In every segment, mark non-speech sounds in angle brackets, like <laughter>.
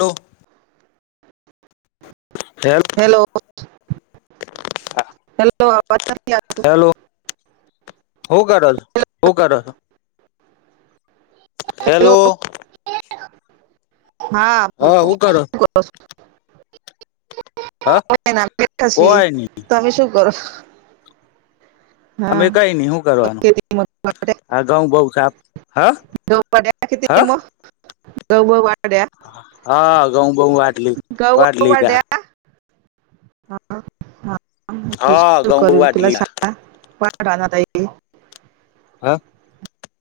તો હેલો. <unintelligible> હા. હેલો અવાજ નથી આવતો હેલો હું કરે છે? હેલો શું કરો છો હેલો? હા બોલો હું કરો શુ <unintelligible> હા કોઈ <unintelligible> નહી કર અમે કઈ નહી શું કરવાનું ખેતીમાં ઘઉં વાઢ્યા? આ ઘઉં બઉ સાફ હા હા! બ બ વા હા ઘઉ બઉ વાડ લી ઘઉં વાડ બહુ લીધા વાઢ્યા હા હા બીજું હા શું ઘઉં કર્યું વાળી પેલા લીધા સાડા <inaudible> હા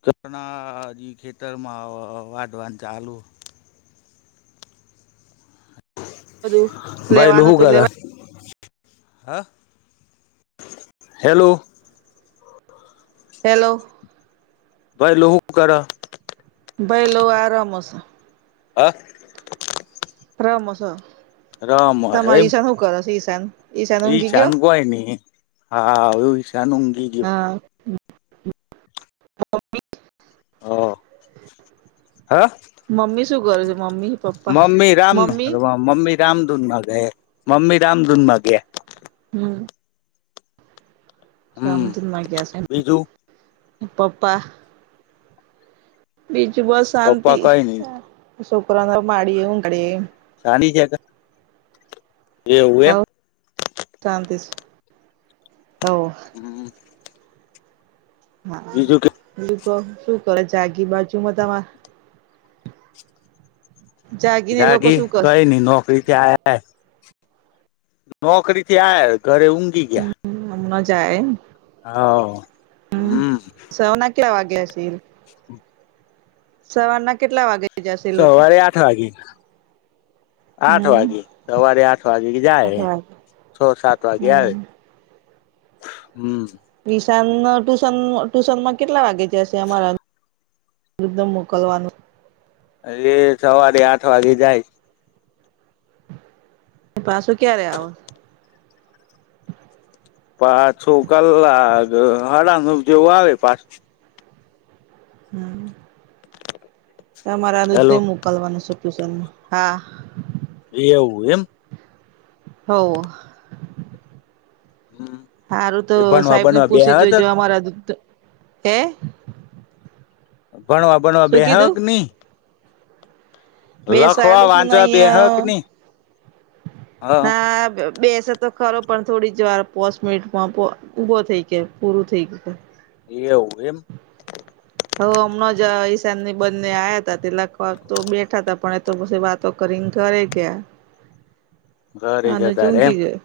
કરણાજી ખેતરમાં વાડવાનું ચાલુ બધું લેવાનું તુ લેવાય હ હેલો હેલો ભયલુ હુ કરે? ભાઈલો આરામમાં છે હા <unintelligible> રમે છે. રમે હે એમ <inaudible> ઊંઘી ગયો ઇશાન કોય નઈ હા એવું ઈશાન ઊંઘી ગયો <inaudible> હા હા મમ્મી શું કરે છે મમ્મી પપ્પા મમ્મી રામધૂન મમ્મી કરવા મમ્મી રામધૂનમાં ગયે મમ્મી રામધૂનમાં ગયા હા હમ રામધૂનમાં ગયા છે એમ બીજું અ પપ્પા બીજુ બીજુ બસ પપ્પા શાંતિ કઈ નઈ છોકરાઓ ને તો મારીને ઊંઘાડીયે સાની <inaudible> એવું એમ હવ શાંતિ છે હવ હા બીજું કે બીજુ શું કરે જાગી બાજુમાં તમારે જાગી કઈ નહી નોકરીથી આયા નોકરી થી આયા ઘરે ઊંઘી ગયા આયા એમ હવ હમ સવારના કેટલા વાગ્યા જાએ એ સવારના કેટલા વાગે જશે એ લોકો સવારે આઠ વાગે આઠ હમ વાગે સવારે આઠ વાગે જાય આઠ વાગે છ સાત વાગે આવે હમ હમ્મ ટુશન ટુશન માં કેટલા વાગે સે અમારા વિુદ્ધ મોકલવાનું સવારે આઠ વાગે જાય પાછું ક્યારે આવે પાછો કલાક હાડા નવ જેવું આવે પાછ હમ્મ તમારા અનુજ ને હેલો મોકલવાનુ છે હા એ એવું એમ હો હમ હારું તો એ ભણવા સાહેબ ને બણવા પૂછી બેહ્યા જો તક જો અમારા દુધ હે ભણવા ભણવા બે શું હક કીધું નહી લખવા બેસાડું છું ને વાંચવા બેહક અહિયાં ની હ ના બેસે તો ખરો પણ થોડી જ વાર પોચ મિનિટમાં પો ઊભો થઈ ગયો પૂરું થઈ ગયું એવું એમ હ હમણાં જ ઈશાન ની બંને આયા હતા તે લખવા તો બેઠા હતા પણ એ તો પછી વાતો કરીને ઘરે ગયા ઘરે જ અને તારે એમ ચૂકી ગયો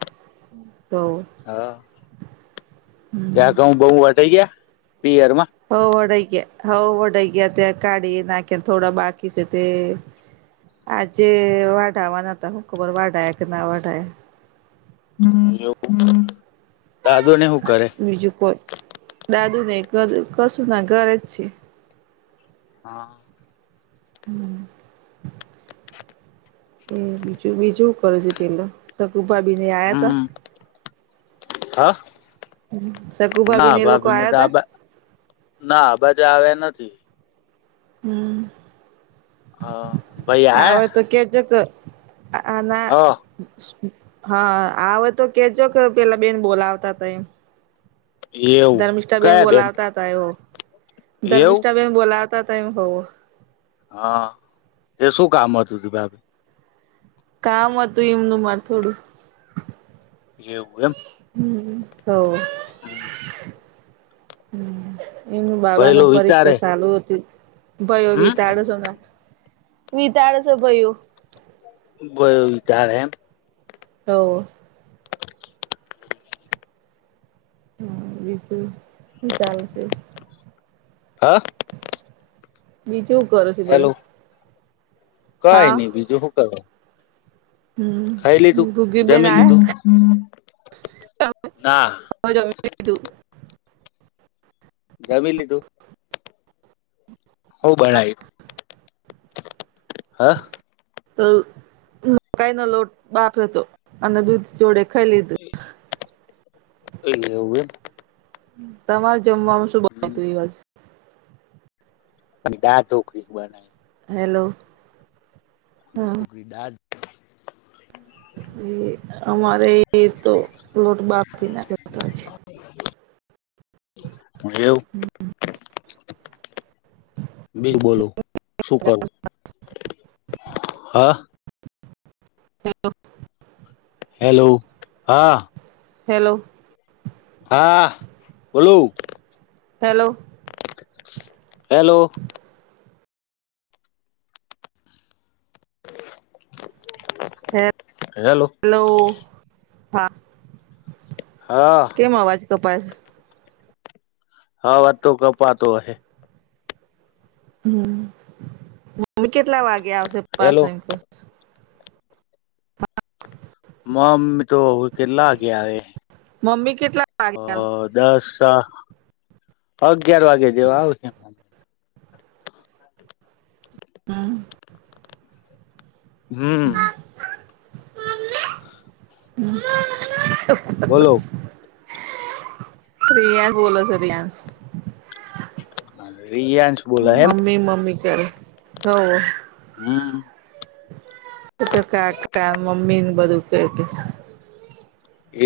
તો હા ત્યાં ઘઉ બહ વટાઈ ગયા પિયરમાં હો વાડાઈ હઉ વડાઈ ગયા ત્યાં કાઢી નાખી થોડા બાકી છે તે આજે વાઢાવાના હતા હું ખબર વાઢયા કે ના વઢયા એવુ દાદુને હું કરે બીજું કોઈ દાદુ કશું ના ધરે છે હા હમ્મ એ બીજું બીજું કરે છે પેલા સુભા બીને આયા હતા હમ હા ના ને એ લોકો ભાભીને આયા તો આ તા બા ના આ બાાજુ આવ્યા નથી હમ્મ હ ભઈ આયા ના હા આવે તો કેજો કે પેલા બેન બોલાવતા હતા એ હ એવું ધર્મિષ્ઠાબેન કયા બેન બોલાવતા હતા એવુ એવું ધર્મિષ્ઠાબેન બોલા <unintelligible> હોવ હા એ શું કામ હતું તું ભા કામ હતું એમનું માર થોડું એવું એમ હમ્મ હો હમ્મ હમ્મ એમનું બાબાના પરીક્ષા વિચારે ચાલુ હતી ભયોવી હમ તાડે શોના વિ તાડસ ભયુ બ વિચારે એમ હો હા બીજું હું ચાલશે હા બીજું કરો છો બધા કઈ હા નઈ બીજું હું કરો હમ ગુગીબેન જમી લીધું આયા ના જમી લીધું હું બણાય હ કઈ ન લોટ બાફ્યો હતો અને દૂધ જોડે ખય લીધું એમ તમાર જમવાવામાં શું બના એ તુ આજ દાળઢોકળી બનાઈ હેલો હા નોકરી દાળ એ અમારે એ તો લોટ બાફી નાખ્યો હતો આજ <inaudible> હા એવું બિર બોલો શું કરું? હા હેલો હેલો હા. હેલો હા બોલો હેલો હેલો હે હેલો હલો હા હા કેમ અવાજ કપાય છ હા અવાજ તો કપાતો અહે હમમ મમ્મી કેટલા વાગે આવશે પાસ હેલો એમ કવ છું મમ્મી તો કેટલા વાગે આવે મમ્મી કેટલા હ વાગે અ આવે દસ અચ્છા તદ અગિયાર વાગે જેવા આવશે હ અ હમમ મમ્મી હમમ બોલો મમ્મા <inaudible> રિયાસ બોલે છે રિયાસ. રિયાંશ બોલાય એમ મમ્મી મમ્મી કરે હો હમમ એ તો કાકા, મમ્મી ને બધું કે કે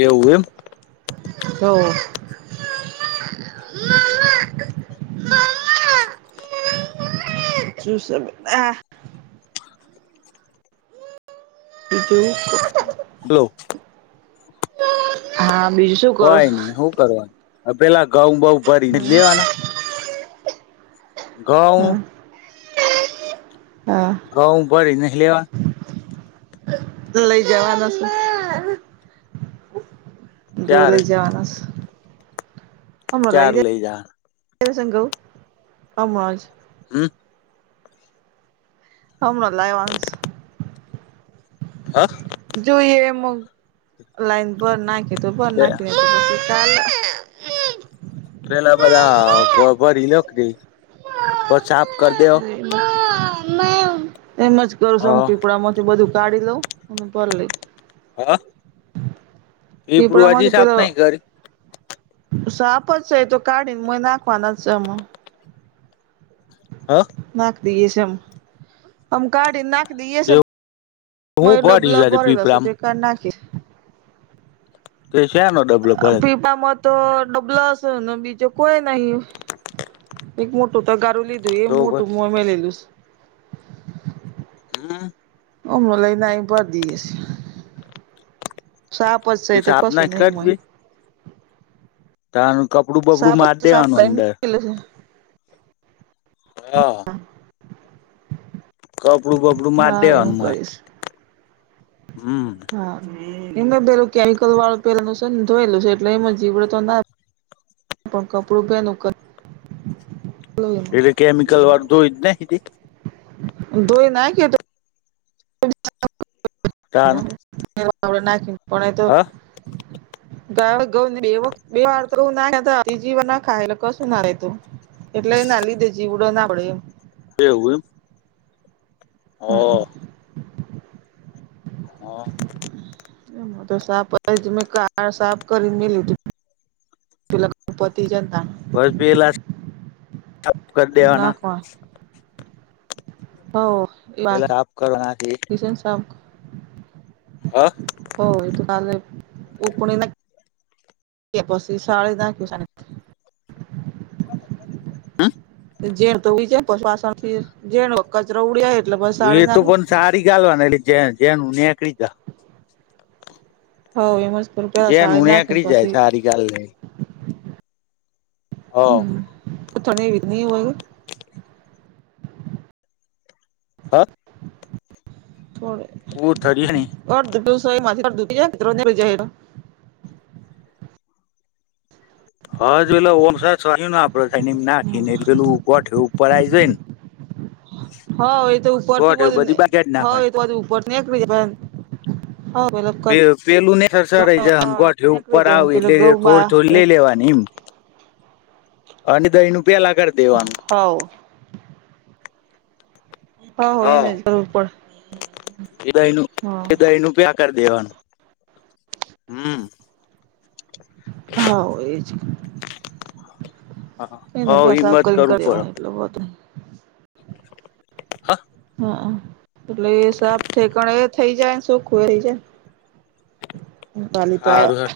એવું એમ હોવ મમ્મા મમ્મા મમ્મા મમ્મા મમ્મા શું છે બેટા? <inaudible> બ્લું મમ્મા હા બીજું શું કરો કોય છો નહી હું કરવાનું? અ પેલા ઘઉં બઉ ભરી ની લેવાના હા ઘઉ હા ઘઉ ભરી ને લેવા. તો લઈ જવાનો શે. ચાર લઈ જવાનાસ ચાર લઈ જા. <inaudible> સંગો અમજ હમ અમણા લાવ્યાસ. હા? જોઈએ? એમ લાઈન પર નાખી, એ તો બર નાખી હ પેલા બધા હા ભરી લયો ે <inaudible> પછા આપ કર દેહો સમ <unintelligible> એમ જ કરું છું. એમ પીપળા માંથી બધું. ગાડી લો અને કર લશ. હા. પીપળા ટીપડું હજી સાફ નહી કરી. સાફ જ છે. એ તો કાઢીને મ નાખવાના છે આમા. હા. નાખી દઈે છે એમ, આમ કાઢીને નાખી દઈયે છે. મય હું ભર્યું ડબલા સાથે ભરેલા છે. પીપરામ તે કાઢ તે નાખીશ. તે શેનો ડબલો ભરે પીપામાં તો ડબલો હશે ને, બીજો કોઈ નહી. એક મોટો તગા. લીધું એ તો મોટું મો મે મેલેલું. હમ. હમ લ <inaudible> નાહી ભરદીશે. સાફ છે તે એ તો સાફ કસું ના નહી હોય. ત્યાં નું. કપડું બપડું સાપ મારી જ સાપ દેવાનું કરી અંદર. મૂકેલું છે હા! કપડું બપડું મારી હા એવું દેવાનું મ. કરીશ હમ. ! હા એમે પેલું કેમિકલ વાળું પહેલું છે ને ધોયેલું છે એટલે એમાં જીવડ તો ના પણ કપડું પહેન. એટલે કેમિકલ વાધું જ ને. ધોઈ નાખ કે તો <inaudible> કારણ. એ આપડ નાખી. પણ એ તો. બે વ બે વાર તો નાખ જીવ ના ખાય એટલે કશું ના રહેે તું એટલે એ ના લીધે જીવડો ના પડે એમ. કે એવું એમ. હા. હા. તો સા મે કાર સાફ કરી મે લી ત પેલા પતિ જ. બસ પી એલા. તપ કર દેવાના. હ. પેલા આપ કરવા નાખી. <inaudible> હો એ તો કાલે ઉપણીક <inaudible> એ પશી શાળી નાખીસ <inaudible> અ જેેમ તો <unintelligible> પાછળથી જેણો કચરો ઉડીયા એ તો પણ સારી જાલવાના જે જેનું નેકળીતા હો એમજ જેનું નેકળી જાય છારી ગાલ લઈ હમ્મ <unintelligible> ની હોય ને <inaudible> હા અ થોડે <inaudible> કોથળીની <unintelligible> <inaudible> <unintelligible> હા જોઈલે ઓમ <unintelligible> <unintelligible> નાખી ને પેલું ગોઠયું પરરાય જોઈન હવ એ તો ઉપર થી બધુંને બધી બાકી જ હવ એ નાખવાની તો બધું ઉપરથી નીકળી જાય હો પેલો કચરો પે-પેલું ને સરસા રહી જાયહ અન ગોઠયું નીકળી ઉપર આવ જાય પેલો એટલે ગૌ બા થોડી થોડી લઈ લેવાની ઈમ અને ત ઈનું પેલા કરી દેવાનું. હવ હવ હા. એને જ કરવું પડે એ દઈનું કે દઈનું પેક કર દેવાનું હમમ. હવ એ જ હ એને પેસાબ હિંમત કરીને કરવું કર્યો પડે હોય એટલો બધો નહી. હ અ આહ એટલે એ સાફ ઠેકાણે એ થઈ જાયન સોખું રઈ જાય. વાલી તો આયા હારું હેડ